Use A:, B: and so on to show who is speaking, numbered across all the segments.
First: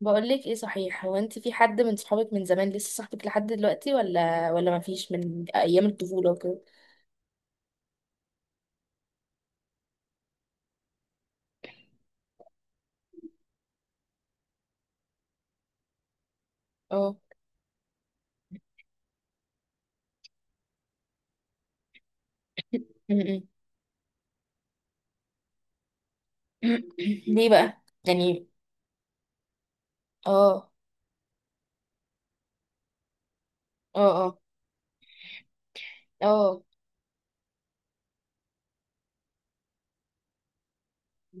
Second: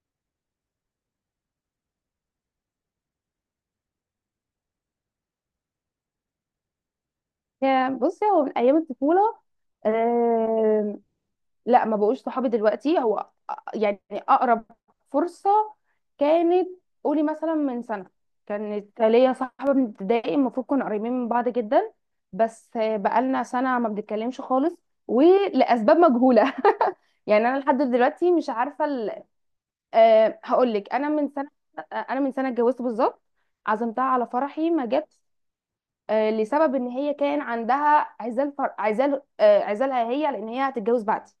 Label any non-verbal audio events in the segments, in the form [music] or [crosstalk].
A: بقولك ايه صحيح، هو انت في حد من صحابك من زمان لسه صاحبك لحد دلوقتي ولا ما فيش من ايام الطفولة وكده.
B: يا بصي، هو من ايام الطفوله. آم، لا، ما بقوش صحابي دلوقتي. هو يعني اقرب فرصه كانت.
A: اه.
B: قولي مثلا من سنه، كانت ليا صاحبه من ابتدائي، المفروض كنا قريبين من بعض جدا. بس
A: م-
B: بقالنا
A: م.
B: سنه ما بنتكلمش خالص، ولاسباب مجهوله. [laughs]
A: [clears throat] ليه
B: يعني انا لحد
A: بقى
B: دلوقتي
A: يعني.
B: مش عارفه
A: اه
B: هقول لك، انا من سنه اتجوزت بالظبط. عزمتها
A: اه
B: على
A: اه
B: فرحي ما جت.
A: اه
B: لسبب ان هي كان عندها عزال عزال، عزالها هي، لان هي هتتجوز بعدي.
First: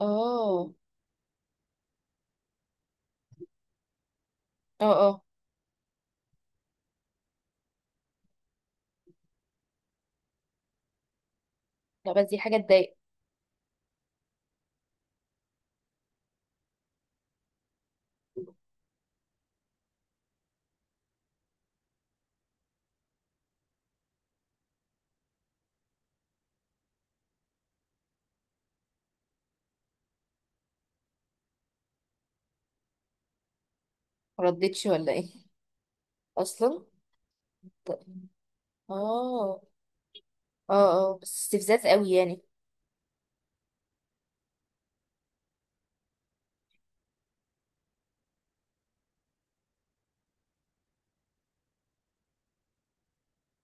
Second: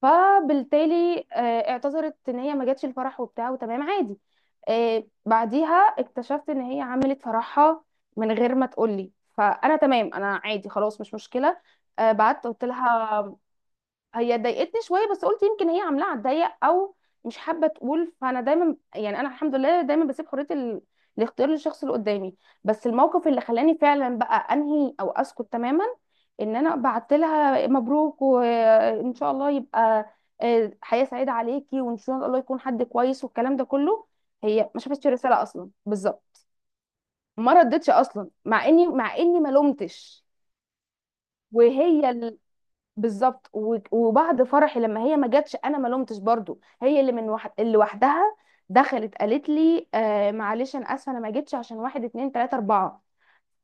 A: اه
B: فبالتالي اعتذرت ان هي ما جاتش الفرح وبتاع، وتمام عادي.
A: اه اه.
B: بعديها اكتشفت ان هي عملت فرحها من غير ما تقولي، فانا تمام، انا عادي خلاص، مش مشكله.
A: لا بس دي
B: بعت
A: حاجة
B: قلت
A: تضايق.
B: لها. هي ضايقتني شويه، بس قلت يمكن هي عاملاها على الضيق، او مش حابه تقول. فانا دايما، يعني انا الحمد لله دايما بسيب حريه الاختيار للشخص اللي قدامي. بس الموقف اللي خلاني فعلا بقى انهي او اسكت تماما، ان انا بعت لها مبروك وان شاء الله يبقى حياه سعيده عليكي، وان شاء الله يكون حد كويس والكلام ده كله. هي ما
A: مردتش
B: شافتش
A: ولا ايه
B: الرساله اصلا بالظبط،
A: اصلا؟
B: ما ردتش
A: ط-
B: اصلا، مع اني ما
A: اه
B: لومتش.
A: اه اه. بس استفزاز
B: وهي
A: قوي يعني.
B: بالظبط، وبعد فرحي لما هي ما جاتش، انا ما لومتش برضو. هي اللي وحدها دخلت قالت لي آه معلش، انا اسفه انا ما جيتش عشان واحد اتنين تلاته اربعه.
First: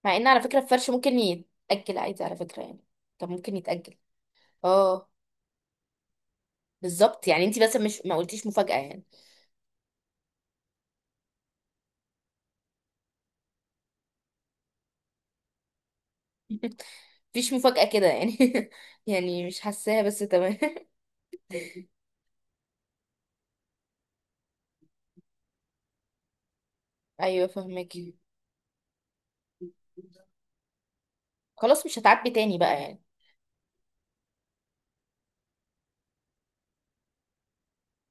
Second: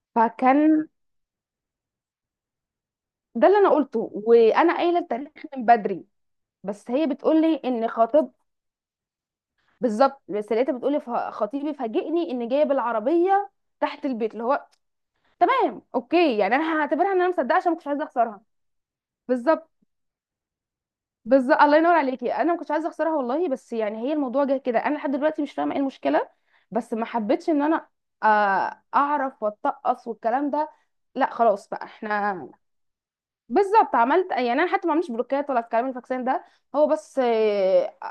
A: مع ان على فكرة
B: فكان
A: الفرش ممكن يتأجل عادي، على فكرة يعني. طب
B: ده
A: ممكن
B: اللي انا
A: يتأجل.
B: قلته، وانا قايله
A: اه.
B: التاريخ من بدري. بس هي
A: بالظبط،
B: بتقول
A: يعني انت
B: لي
A: بس
B: ان
A: مش ما
B: خطيب،
A: قلتيش مفاجأة يعني.
B: بالظبط، بس لقيتها بتقول لي خطيبي فاجئني ان جايه بالعربيه تحت البيت، اللي هو تمام اوكي. يعني
A: [laughs]
B: انا هعتبرها ان انا
A: مفيش
B: مصدقه، عشان ما كنتش
A: مفاجأة
B: عايزه
A: كده يعني
B: اخسرها.
A: [laughs] يعني مش
B: بالظبط.
A: حاساها، بس تمام.
B: بالظبط، الله ينور
A: [laughs]
B: عليكي، انا ما كنتش عايزه اخسرها والله. بس يعني هي الموضوع جه كده، انا لحد دلوقتي مش فاهمه ايه المشكله. بس ما
A: ايوه،
B: حبيتش ان انا
A: فهمك.
B: اعرف واتقص والكلام ده. لا خلاص بقى،
A: خلاص مش هتعاتبي
B: احنا
A: تاني بقى يعني.
B: بالظبط. عملت، يعني انا حتى ما عملتش بلوكات ولا الكلام الفاكسان ده، هو بس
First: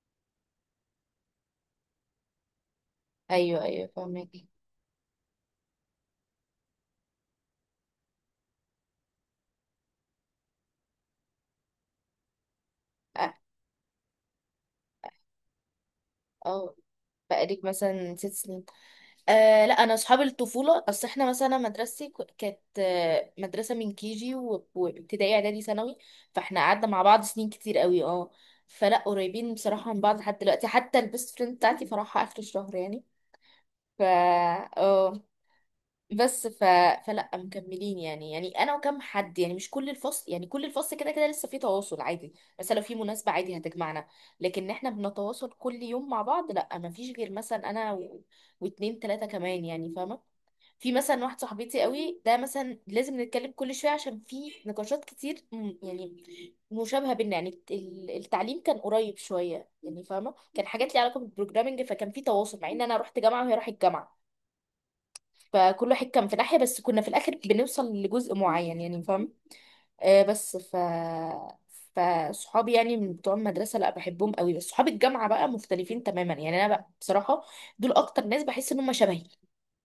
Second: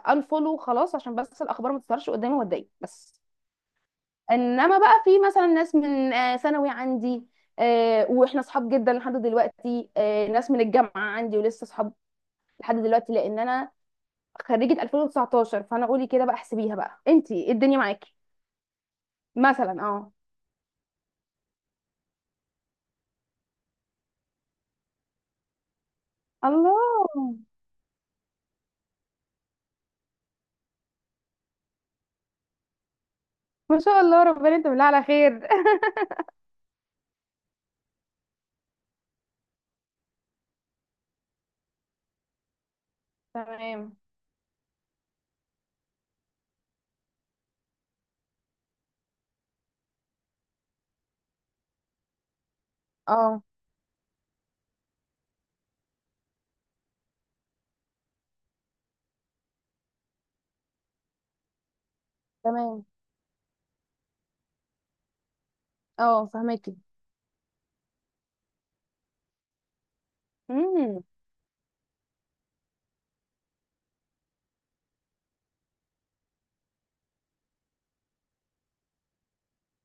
B: انفولو خلاص، عشان بس الاخبار ما تظهرش قدامي واتضايق بس.
A: ايوه ايوه فاهمك.
B: انما بقى في مثلا ناس من ثانوي عندي، واحنا اصحاب جدا لحد دلوقتي. ناس من الجامعه عندي ولسه اصحاب لحد دلوقتي،
A: اه
B: لان انا خريجة 2019. فانا قولي كده بقى، احسبيها
A: آه،
B: بقى انتي إيه
A: بقالك
B: الدنيا معاكي.
A: مثلا ست سنين.
B: مثلا
A: لا انا
B: اه.
A: اصحاب الطفوله، اصل احنا مثلا مدرستي كانت مدرسه من كي جي وابتدائي اعدادي ثانوي. فاحنا قعدنا مع
B: الله،
A: بعض سنين كتير قوي، اه. فلا قريبين بصراحه من بعض لحد دلوقتي، حتى البيست فريند بتاعتي فرحها اخر الشهر يعني.
B: ما شاء
A: ف
B: الله، ربنا انت بالله على
A: اه
B: خير.
A: بس ف... فلا مكملين يعني، يعني انا وكم حد يعني، مش كل الفصل يعني. كل الفصل كده كده لسه في تواصل عادي، مثلا لو في مناسبة
B: [laughs]
A: عادي
B: تمام.
A: هتجمعنا. لكن احنا بنتواصل كل يوم مع بعض، لا ما فيش. غير مثلا انا واتنين تلاتة كمان يعني، فاهمة. في مثلا واحد صاحبتي قوي ده مثلا لازم
B: اه
A: نتكلم كل شوية، عشان في نقاشات كتير يعني مشابهة بينا يعني. التعليم كان قريب شوية يعني، فاهمة. كان حاجات ليها علاقة بالبروجرامنج، فكان في تواصل مع ان
B: تمام،
A: انا رحت جامعة وهي راحت جامعة. فكل واحد
B: اه
A: كان في ناحية،
B: فهماكي.
A: بس كنا في الآخر بنوصل لجزء معين يعني، فاهم. آه بس ف
B: امم.
A: فصحابي يعني من بتوع المدرسة لا بحبهم قوي، بس صحاب الجامعة بقى مختلفين تماما يعني. أنا بقى بصراحة دول أكتر ناس بحس إن هم شبهي،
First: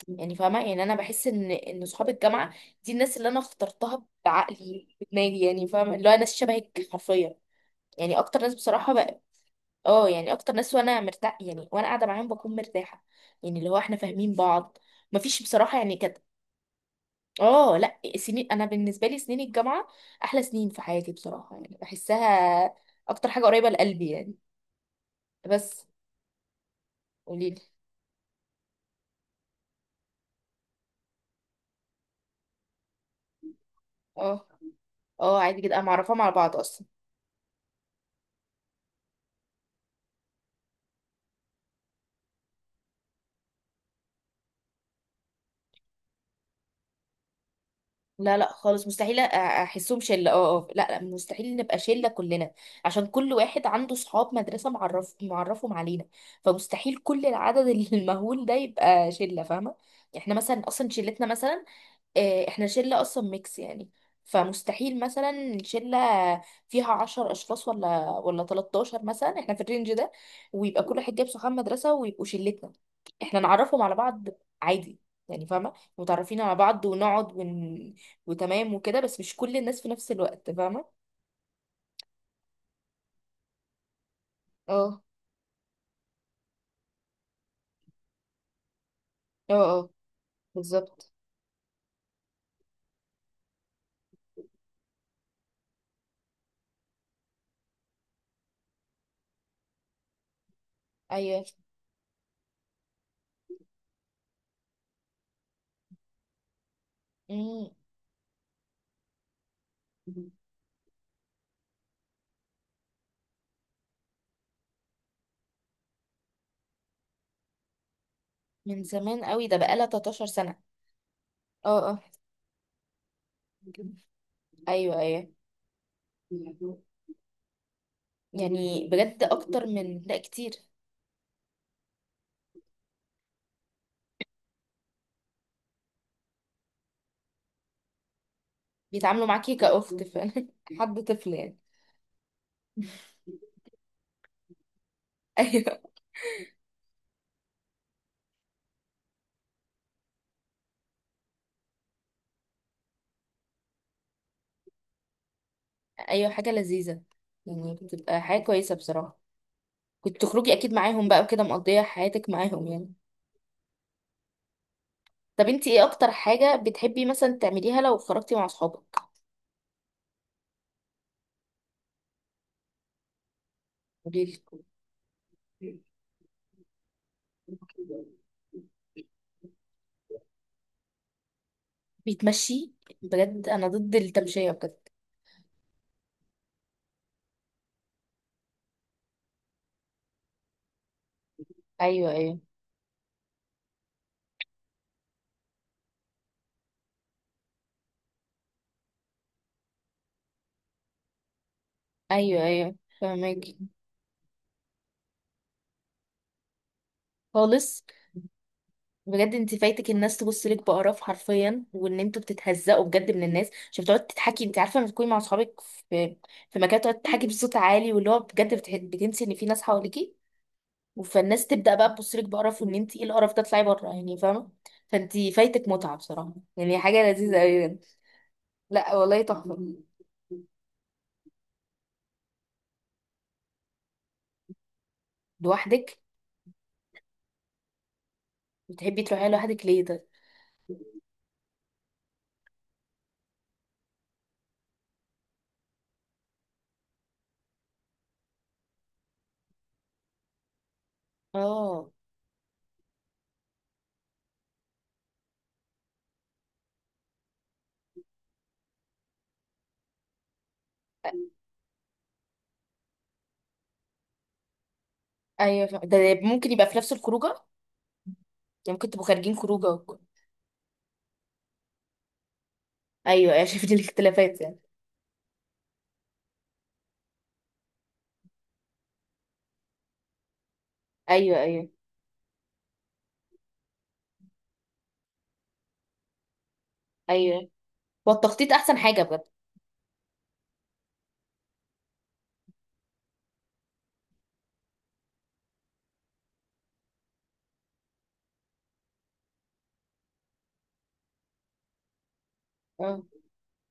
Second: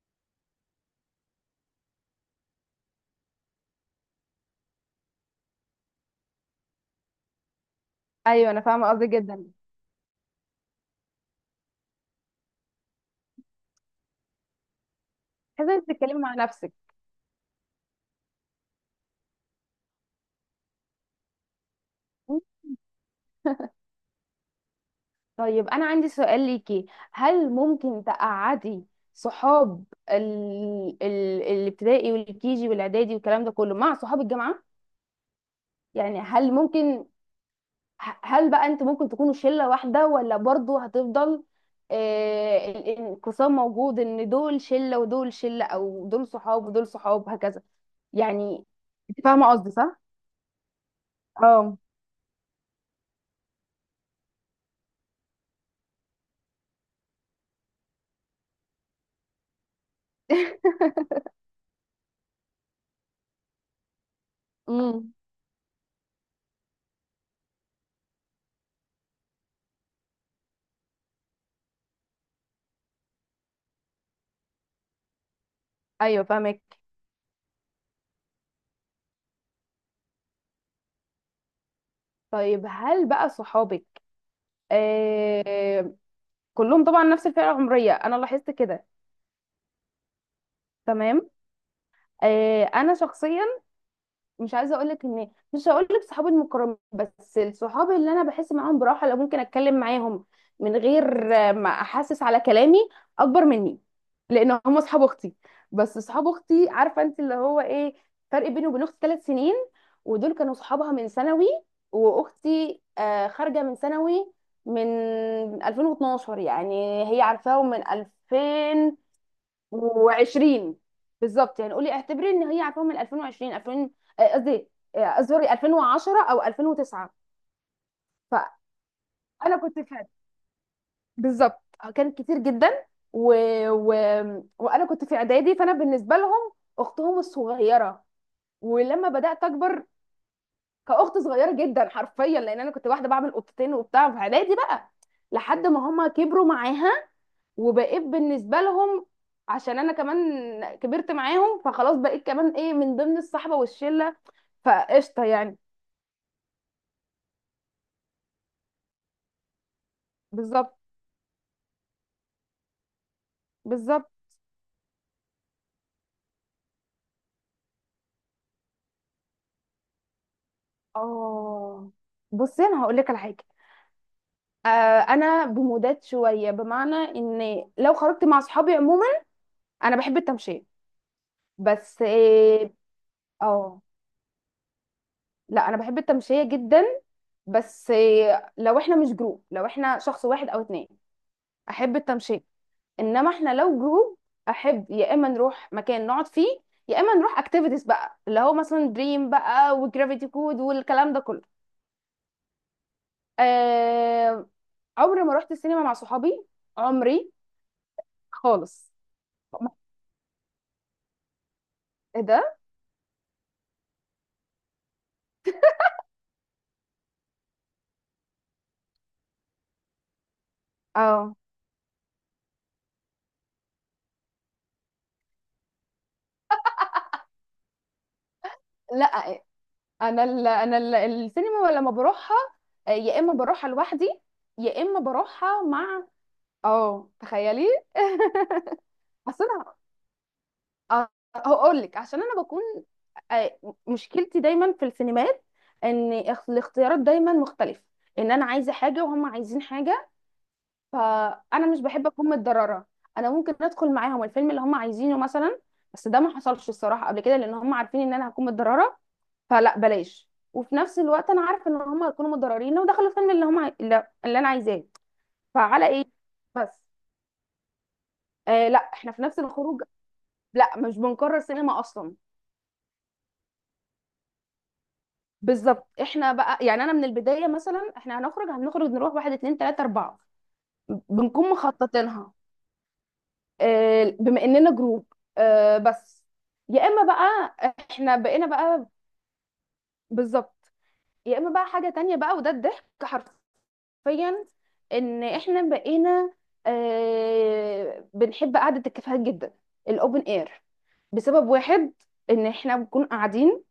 A: يعني فاهمة. يعني أنا بحس إن صحاب الجامعة دي الناس اللي أنا اخترتها بعقلي بدماغي يعني، فاهمة. اللي هو ناس شبهك حرفيا، يعني أكتر
B: ايوه
A: ناس
B: انا فاهمه
A: بصراحة
B: قصدك
A: بقى.
B: جدا.
A: اه يعني أكتر ناس، وأنا مرتاح يعني. وأنا قاعدة معاهم بكون مرتاحة، يعني اللي هو إحنا فاهمين بعض. مفيش
B: حاسه
A: بصراحة
B: انك
A: يعني كانت.
B: بتتكلمي مع نفسك.
A: اه لا سنين. انا بالنسبه لي سنين الجامعه احلى سنين في حياتي بصراحه يعني،
B: مم.
A: بحسها اكتر حاجه قريبه لقلبي يعني.
B: طيب انا
A: بس
B: عندي سؤال ليكي. هل
A: قولي لي.
B: ممكن تقعدي صحاب الابتدائي والكيجي والاعدادي والكلام ده كله مع صحاب
A: اه
B: الجامعه؟
A: اه عادي جدا، انا
B: يعني
A: معرفاهم على
B: هل
A: بعض اصلا.
B: ممكن هل بقى انتوا ممكن تكونوا شلة واحدة، ولا برضو هتفضل الانقسام موجود، ان دول شلة ودول شلة، او دول صحاب ودول صحاب، هكذا؟
A: لا لا
B: يعني،
A: خالص مستحيل،
B: انت فاهمة قصدي صح؟
A: احسهم شله. اه اه لا لا مستحيل
B: اه.
A: نبقى شله كلنا، عشان كل واحد عنده صحاب مدرسه معرف معرفهم علينا. فمستحيل كل العدد [laughs] المهول ده يبقى شله، فاهمه. يعني احنا مثلا اصلا
B: [laughs]
A: شلتنا مثلا احنا شلة اصلا ميكس يعني. فمستحيل
B: امم.
A: مثلا شلة فيها عشر اشخاص ولا 13 مثلا، احنا في الرينج ده. ويبقى كل واحد جايب صحاب مدرسة ويبقوا شلتنا، احنا نعرفهم على بعض عادي يعني، فاهمة.
B: ايوه
A: متعرفين على
B: فاهمك.
A: بعض ونقعد وتمام وكده، بس مش كل الناس في نفس الوقت، فاهمة.
B: طيب هل بقى صحابك
A: اه
B: آه كلهم طبعا نفس الفئه العمريه، انا لاحظت كده.
A: اه اه بالظبط.
B: تمام. آه، انا شخصيا مش عايزه اقول لك ان مش هقول لك صحابي المقربين، بس الصحاب اللي انا بحس معاهم براحه، لو ممكن اتكلم معاهم من غير
A: ايوه.
B: ما احسس على كلامي، اكبر مني، لان هم اصحاب اختي. بس اصحاب اختي، عارفه انت اللي هو
A: مم.
B: ايه. فرق بيني وبين اختي 3 سنين، ودول كانوا صحابها من ثانوي. واختي خارجه من ثانوي من 2012. يعني هي عارفاهم من
A: من
B: 2000
A: زمان قوي ده، بقالها 13 سنة.
B: و20. بالظبط، يعني
A: اه
B: قولي
A: اه
B: اعتبري ان هي عارفه من 2020، 2000، قصدي
A: ايوه ايوه.
B: اعذري 2010 او 2009.
A: يعني بجد
B: فانا
A: اكتر
B: كنت
A: من،
B: في،
A: لا كتير.
B: بالظبط، كان كتير جدا. و... و... وانا كنت في اعدادي، فانا بالنسبه لهم اختهم الصغيره. ولما
A: بيتعاملوا
B: بدات
A: معاكي
B: اكبر
A: كأخت فعلا [laughs] حد
B: كاخت
A: طفل
B: صغيره
A: يعني.
B: جدا حرفيا، لان انا كنت واحده بعمل قطتين وبتاع في اعدادي بقى،
A: ايوه
B: لحد ما هما كبروا معاها، وبقيت بالنسبه لهم، عشان انا كمان كبرت معاهم، فخلاص بقيت كمان ايه من ضمن الصحبه والشله، فقشطه يعني.
A: ايوه حاجة لذيذة، يعني بتبقى حاجة كويسة بصراحة. كنت تخرجي اكيد
B: بالظبط.
A: معاهم بقى وكده، مقضية حياتك معاهم يعني.
B: بالظبط.
A: طب انتي ايه اكتر حاجة بتحبي مثلا تعمليها لو خرجتي مع اصحابك؟
B: اه بصي انا هقول لك على حاجه.
A: قوليلي.
B: آه، انا بمودات شويه، بمعنى ان لو خرجت مع صحابي عموما، انا بحب التمشيه. بس اه
A: بيتمشي. بجد انا
B: آه،
A: ضد التمشية بجد.
B: لا انا بحب التمشيه جدا، بس لو احنا مش جروب، لو احنا شخص واحد او اتنين، احب
A: ايوه ايوه
B: التمشيه. انما احنا لو جروب، احب يا اما نروح مكان نقعد فيه، يا اما نروح اكتيفيتيز بقى، اللي هو مثلا دريم بقى وجرافيتي كود والكلام ده كله.
A: ايوه ايوه فهماكي.
B: آه... عمري ما رحت السينما مع صحابي. عمري
A: خالص؟
B: خالص.
A: بجد انت فايتك الناس تبص لك بقرف حرفيا، وان
B: ايه
A: انتوا
B: ده؟
A: بتتهزقوا بجد من الناس، عشان بتقعد تتحكي. انت عارفه لما تكوني مع اصحابك في في مكان تقعد تحكي بصوت عالي، واللي هو بجد بتنسي ان في ناس حواليكي.
B: اه
A: فالناس تبدا بقى تبص لك بقرف، وان انت ايه القرف ده، اطلعي بره يعني فاهمه. فانت فايتك متعه بصراحه يعني، حاجه لذيذه قوي يعني. لا
B: لا،
A: والله تحفه.
B: السينما لما بروحها، يا اما بروحها لوحدي، يا اما بروحها
A: لوحدك؟
B: مع، اه تخيلي.
A: بتحبي تروحي
B: [laughs]
A: لوحدك
B: حسنا
A: ليه ده؟
B: أ- هقول لك، عشان انا بكون آه، مشكلتي دايما في السينمات، ان الاختيارات دايما مختلفه، ان انا عايزه حاجه وهم عايزين حاجه، فانا مش
A: اه
B: بحب اكون متضرره. انا ممكن ادخل معاهم الفيلم اللي هم عايزينه مثلا، بس ده ما حصلش الصراحه قبل كده، لان هم عارفين ان انا هكون متضرره، فلا بلاش. وفي نفس الوقت انا عارفه ان هم هيكونوا متضررين لو دخلوا الفيلم اللي هم عاي- اللي اللي انا عايزاه.
A: ايوه.
B: فعلى
A: ده
B: ايه؟
A: ممكن يبقى في
B: بس
A: نفس الخروجه يعني.
B: لا
A: ممكن تبقوا
B: احنا في
A: خارجين
B: نفس
A: خروجه
B: الخروج. لا مش بنكرر سينما اصلا.
A: ايوه ايوه شفت الاختلافات يعني.
B: بالظبط. احنا بقى يعني انا من البدايه مثلا، احنا هنخرج، هنخرج نروح واحد اتنين تلاته اربعه،
A: ايوه
B: بنكون
A: ايوه
B: مخططينها. بما اننا جروب. بس يا اما
A: ايوه.
B: بقى احنا بقينا
A: والتخطيط احسن
B: بقى،
A: حاجه بجد.
B: بالظبط، يا اما بقى حاجه تانية بقى، وده الضحك حرفيا. ان احنا بقينا بنحب قعده الكافيهات جدا، الاوبن اير، بسبب واحد، ان احنا
A: اه
B: بنكون قاعدين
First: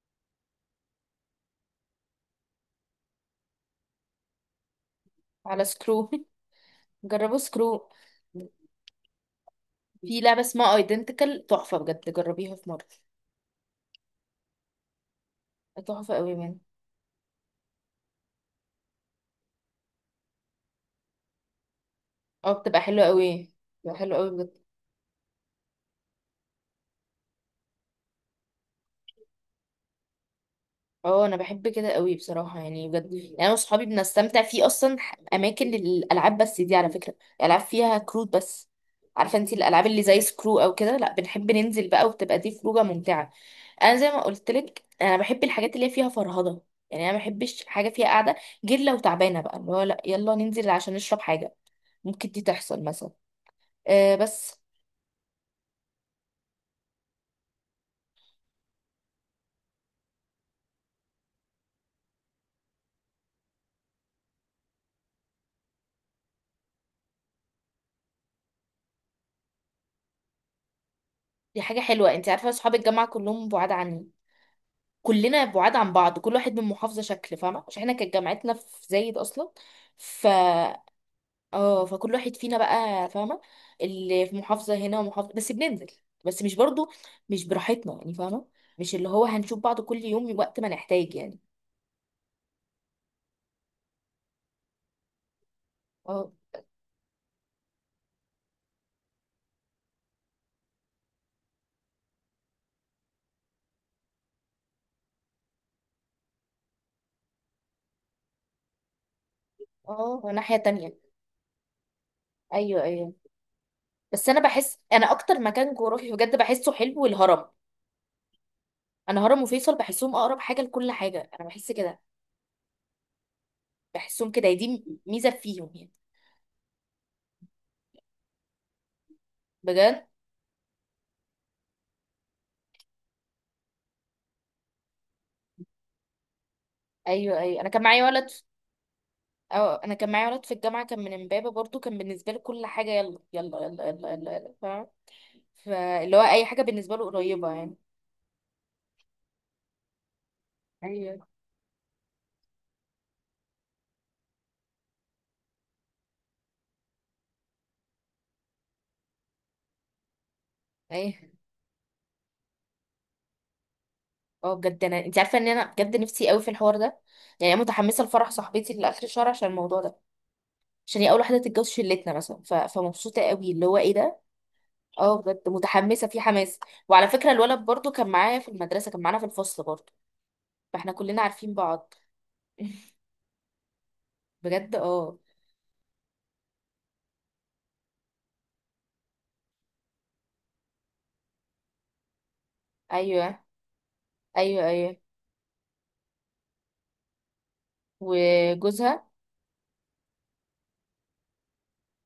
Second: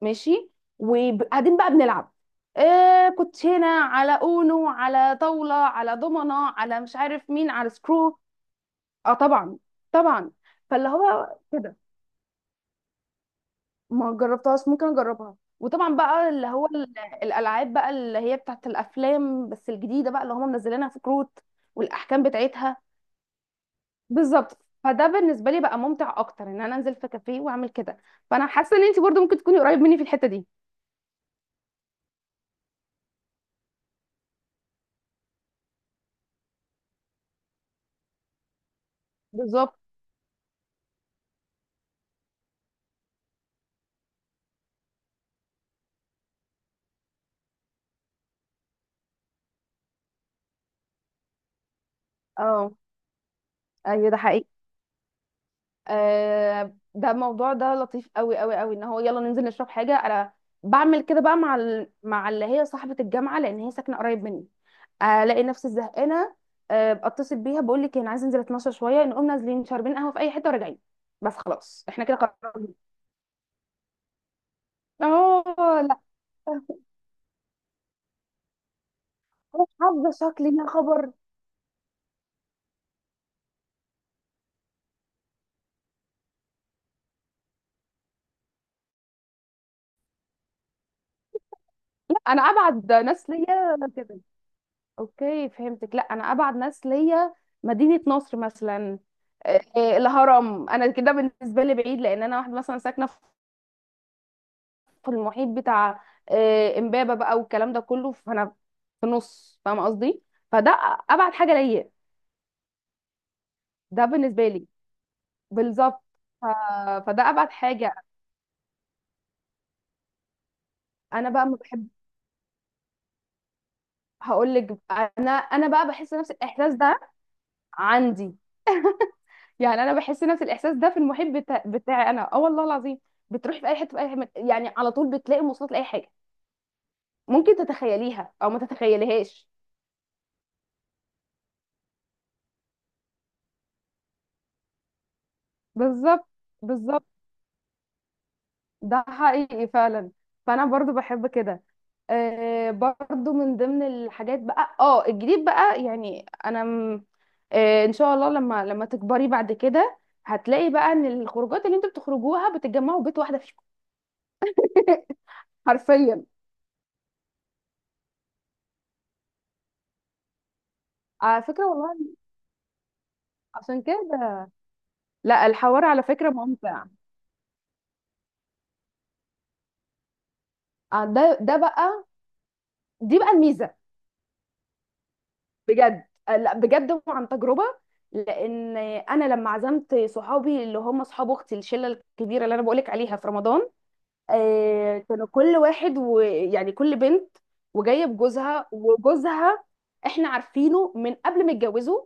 B: ماشي، وقاعدين بقى بنلعب كنت هنا على اونو، على طاولة،
A: على
B: على
A: سكرو [laughs]
B: دومنة، على مش عارف
A: جربوا
B: مين، على
A: سكرو.
B: سكرو. اه طبعا،
A: في
B: طبعا.
A: لعبه اسمها
B: فاللي هو
A: ايدنتيكال،
B: كده،
A: تحفه بجد، جربيها في مره.
B: ما جربتهاش ممكن اجربها. وطبعا
A: تحفه
B: بقى
A: قوي
B: اللي
A: من
B: هو الالعاب بقى اللي هي بتاعت الافلام، بس الجديده بقى اللي هم منزلينها في كروت والاحكام
A: اه.
B: بتاعتها.
A: بتبقى حلوه قوي، بتبقى حلوه قوي بجد.
B: بالظبط. فده بالنسبه لي بقى ممتع اكتر، ان انا انزل في كافيه واعمل كده. فانا حاسه ان انت برضو ممكن تكوني قريب مني في الحته دي.
A: اه انا بحب كده قوي بصراحه يعني، بجد يعني. انا وصحابي بنستمتع في اصلا اماكن للالعاب، بس دي على فكره العاب فيها كروت بس. عارفه انت
B: بالظبط.
A: الالعاب اللي زي سكرو او كده، لا بنحب ننزل بقى، وبتبقى دي خروجه ممتعه. انا زي ما قلت لك، انا بحب الحاجات اللي هي فيها فرهضه، يعني انا ما بحبش حاجه فيها قاعده. غير لو تعبانه بقى، اللي هو لا يلا ننزل عشان نشرب حاجه، ممكن دي
B: اه.
A: تحصل مثلا.
B: ايوه
A: أه
B: ده حقيقي.
A: بس.
B: آه، ده الموضوع ده لطيف قوي قوي قوي، ان هو يلا ننزل نشرب حاجه. انا بعمل كده بقى مع مع اللي هي صاحبه الجامعه، لان هي ساكنه قريب مني. الاقي نفسي زهقانه، آه اتصل بيها بقول لك إيه، انا عايزه انزل اتمشى شويه. نقوم نازلين شاربين قهوه في اي حته وراجعين. بس
A: دي حاجه
B: خلاص احنا
A: حلوه.
B: كده
A: انت عارفه
B: قررنا.
A: اصحاب الجامعه كلهم بعاد عني، كلنا بعاد
B: اه
A: عن
B: لا
A: بعض، كل واحد من محافظه شكل، فاهمه، عشان احنا كانت جامعتنا في زايد اصلا.
B: مش حافظه
A: ف
B: شكلي يا خبر.
A: اه فكل واحد فينا بقى فاهمه، اللي في محافظه هنا ومحافظه. بس بننزل بس مش برضو مش براحتنا يعني، فاهمه. مش اللي هو هنشوف بعض كل يوم وقت ما نحتاج يعني.
B: لا انا ابعد ناس ليا كده. اوكي فهمتك. لا انا ابعد ناس ليا مدينة نصر مثلا، الهرم. انا كده بالنسبة لي بعيد، لان انا واحدة مثلا ساكنة في المحيط بتاع امبابة بقى والكلام ده كله، فانا في نص، فاهمة
A: اه
B: قصدي.
A: ناحية
B: فده
A: تانية.
B: ابعد حاجة ليا.
A: ايوه ايوه.
B: ده
A: بس انا
B: بالنسبة لي.
A: بحس انا اكتر مكان
B: بالظبط،
A: جغرافي بجد
B: ف-
A: بحسه حلو،
B: فده
A: الهرم.
B: ابعد حاجة.
A: انا هرم وفيصل بحسهم اقرب حاجة لكل
B: انا
A: حاجة،
B: بقى
A: انا
B: ما
A: بحس
B: بحب،
A: كده، بحسهم كده
B: هقول
A: هي دي
B: لك
A: ميزة
B: انا
A: فيهم
B: بقى
A: يعني.
B: بحس نفس الاحساس ده عندي. يعني انا
A: بجد.
B: بحس نفس الاحساس ده في المحيط بتاعي انا، اه والله العظيم. بتروحي في اي حته، في اي حته، يعني على طول بتلاقي مواصلات لاي حاجه.
A: ايوه
B: ممكن
A: ايوه انا كان معايا ولد.
B: تتخيليها او ما تتخيليهاش.
A: اه انا كان معايا ولد في الجامعة كان من امبابة برضو، كان بالنسبة له كل حاجة يلا يلا يلا يلا يلا، يلا، فاهم. فاللي هو
B: بالظبط.
A: اي حاجة بالنسبة
B: بالظبط،
A: له قريبة يعني.
B: ده حقيقي فعلا. فانا برضو
A: ايوه.
B: بحب كده. آه، برضو من ضمن الحاجات بقى، اه الجديد بقى يعني انا ان شاء الله لما تكبري بعد كده، هتلاقي بقى ان
A: ايه
B: الخروجات اللي انتوا بتخرجوها بتتجمعوا بيت واحده فيكم.
A: اه بجد، انا
B: [laughs]
A: انت عارفه ان انا بجد
B: حرفيا.
A: نفسي قوي في الحوار ده. يعني انا متحمسه لفرح صاحبتي لاخر الشهر عشان الموضوع ده، عشان هي اول واحده
B: على فكره
A: تتجوز شلتنا
B: والله،
A: مثلا، فمبسوطه قوي اللي هو
B: عشان
A: ايه ده.
B: كده.
A: اه بجد
B: لا الحوار على
A: متحمسه، في
B: فكرة
A: حماس.
B: ممتع.
A: وعلى فكره الولد برضو كان معايا في المدرسه، كان معانا في الفصل برضو، فاحنا كلنا
B: ده
A: عارفين
B: ده
A: بعض.
B: بقى،
A: [laughs]
B: دي بقى الميزة.
A: بجد اه.
B: بجد لا بجد وعن تجربة. لأن أنا لما عزمت صحابي اللي هم صحاب أختي، الشلة الكبيرة اللي أنا بقولك عليها في
A: ايوه
B: رمضان،
A: ايوه ايوه
B: كانوا كل واحد ويعني كل بنت وجاية بجوزها،
A: وجوزها.
B: وجوزها إحنا عارفينه من قبل ما يتجوزوا.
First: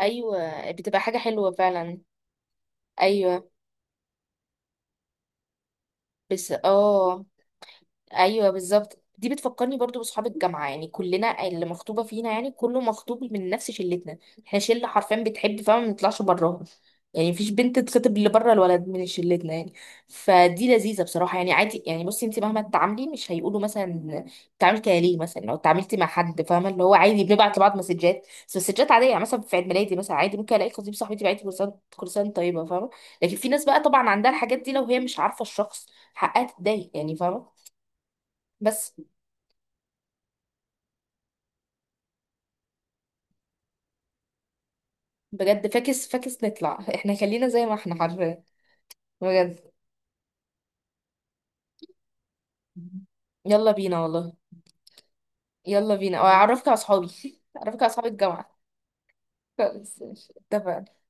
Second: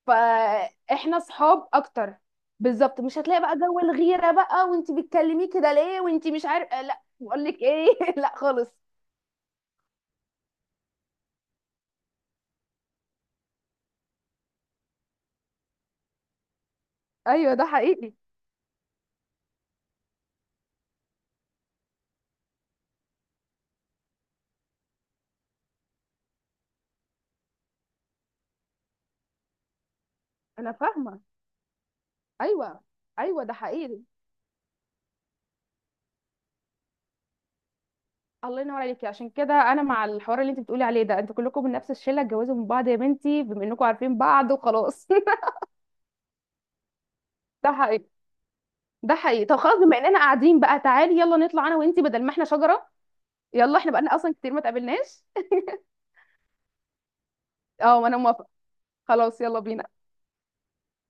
A: ايوه بتبقى حاجه
B: فإحنا
A: حلوه
B: صحاب
A: فعلا.
B: أكتر. بالظبط، مش هتلاقي
A: ايوه
B: بقى جو الغيرة بقى، وانتي بتكلميه كده ليه، وانتي مش
A: بس
B: عارف لا
A: اه.
B: بقول لك ايه. [laughs] لا
A: ايوه
B: خالص.
A: بالظبط، دي بتفكرني برضو باصحاب الجامعه، يعني كلنا اللي مخطوبه فينا يعني، كله مخطوب من نفس شلتنا. احنا شله حرفيا بتحب، فما بنطلعش براها يعني، مفيش
B: ايوه ده
A: بنت
B: حقيقي.
A: تخطب اللي بره الولد من شلتنا يعني. فدي لذيذه بصراحه يعني عادي. يعني بصي انت مهما تتعاملي مش هيقولوا مثلا بتتعاملي كده ليه، مثلا لو اتعاملتي مع حد، فاهمه، اللي هو عادي بنبعت لبعض مسجات بس مسجات عاديه يعني. مثلا في عيد ميلادي مثلا عادي ممكن الاقي
B: انا
A: خطيب
B: فاهمه.
A: صاحبتي بعت لي كل كرسان طيبه،
B: ايوه
A: فاهمه. لكن
B: ايوه
A: في
B: ده
A: ناس بقى
B: حقيقي.
A: طبعا عندها الحاجات دي، لو هي مش عارفه الشخص حقها تتضايق يعني، فاهمه.
B: الله ينور
A: بس
B: عليكي، عشان كده انا مع الحوار اللي انت بتقولي عليه ده. انتوا كلكم من نفس الشله اتجوزوا من بعض يا بنتي، بما انكم عارفين بعض وخلاص.
A: بجد فاكس فاكس، نطلع احنا خلينا
B: [laughs]
A: زي
B: ده
A: ما احنا
B: حقيقي.
A: حرفيا.
B: ده حقيقي. طب
A: بجد
B: خلاص، بما اننا قاعدين بقى، تعالي يلا نطلع انا وانتي، بدل ما احنا شجره.
A: يلا
B: يلا، احنا
A: بينا
B: بقالنا
A: والله.
B: اصلا كتير ما اتقابلناش.
A: يلا بينا واعرفك على اصحابي [laughs]
B: [laughs]
A: اعرفك على اصحاب
B: اه انا موافقه.
A: الجامعة.
B: خلاص يلا
A: خلاص
B: بينا.
A: ماشي، اتفقنا.